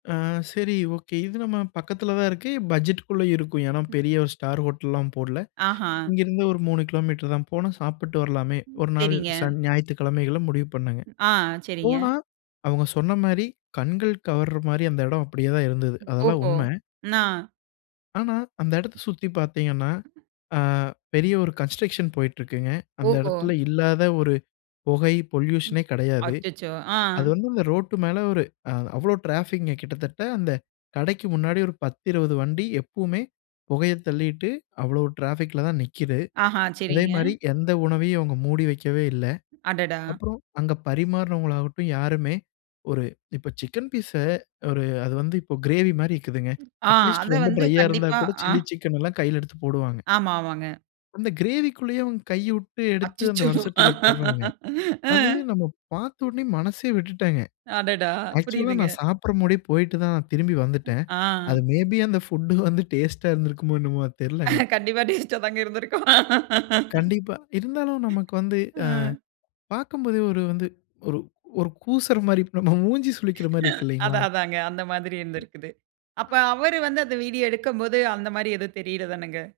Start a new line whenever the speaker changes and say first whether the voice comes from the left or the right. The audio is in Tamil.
left: அ சரி, ஓகே. இது நம்ம பக்கத்துல தான் இருக்கு. பட்ஜெட்டுக்குள்ள இருக்கும். ஏன்னா,
right: ம்.
left: பெரிய 1 ஸ்டார் ஹோட்டல்லாம் போடல.
right: ஆஹா.
left: இங்கேருந்து ஒரு 3 கிலோமீட்டர் தான். போனா சாப்பிட்டு வரலாமே.
right: ம்.
left: 1 நாள்
right: சரிங்க.
left: சன் ஞாயித்துக்கிழமைகள்ல முடிவு பண்ணேங்க.
right: ம். ஆ, சரிங்க.
left: போனா, அவங்க சொன்ன மாரி கண்கள் கவர்ற மாரி அந்த இடம் அப்படியே தான் இருந்தது.
right: ம்.
left: அதெல்லாம்
right: ஓஹோ!
left: உண்ம.
right: நா.
left: ஆனா, அந்த இடத்த சுத்தி பார்த்தீங்கன்னா, அ பெரிய ஒரு கன்ஸ்ட்ரக்ஷன் போயிட்டிருக்குங்க. அந்த
right: ஓஹோ!
left: இடத்துல இல்லாத ஒரு பொகை,
right: ம்.
left: பொல்யூஷனே கெடையாது.
right: அச்சச்சோ! ஆ.
left: அது வந்து அந்த ரோட்டு மேல ஒரு அ அவ்வளோ ட்ராஃபிக்குங்க. கிட்டத்தட்ட அந்த கடைக்கு முன்னாடி ஒரு 10, 20 வண்டி எப்பவுமே புகைய தள்ளீட்டு அவ்வளோ ட்ராஃபிக்ல தான் நிக்குது.
right: ஆஹா. சரிங்க.
left: அதேமாரி, எந்த உணவையும் அவங்க மூடி வைக்கவே இல்ல.
right: அடடா!
left: அப்புறம் அங்க பரிமாறுனவங்களாகட்டும் யாருமே ஒரு இப்ப சிக்கன் பீஸ ஒரு அது வந்து இப்ப கிரேவி மாரி இருக்குதுங்க.
right: ம். ஆ
left: அட்லீஸ்ட்
right: அத
left: ரொம்ப
right: வந்து
left: டிரையா இருந்தா
right: கண்டிப்பா
left: கூட,
right: ஆ.
left: சில்லி சிக்கன் எல்லாம் கையில எடுத்துப் போடுவாங்க.
right: ஆமாமாங்க.
left: அந்த கிரேவிக்குள்ளயே அவங்க கைய உட்டு எடுத்து அந்த
right: அச்சச்சோ!
left: வடசட்டியில போடுறாங்க. அது
right: ம்.
left: நம்ம பார்த்த உடனே மனசே விட்டுடேங்க.
right: அடடா!
left: ஆக்சுவல்லா,
right: புரியுதுங்க.
left: நா சாப்புட்ற முடே போய்ட்டு தான் திரும்பி
right: ம்.
left: வந்துட்டேன். அது
right: ஆ.
left: மே பி அந்த புட் வந்து டேஸ்ட்டா இருந்திருக்குமோ என்னமோ, அது தெர்லங்க.
right: கண்டிப்பா, டேஸ்டா தாங்க இருந்திருக்கும்.
left: கண்டிப்பா. இருந்தாலும் நமக்கு வந்து அ
right: ம்.
left: பாக்கும்போதே ஒரு வந்து, ஒரு ஒரு கூசுற மாரி, இப்ப நம்ம மூஞ்சி சுளிக்கிற மாரி இருக்கு, இல்லைங்களா?
right: அதான், அதான்ங்க. அந்த மாதிரி இருந்திருக்குது. அப்ப
left: அ.
right: அவரு வந்து அந்த வீடியோ எடுக்கும்போது அந்த மாரி எதுவும் தெரியறது தானங்க.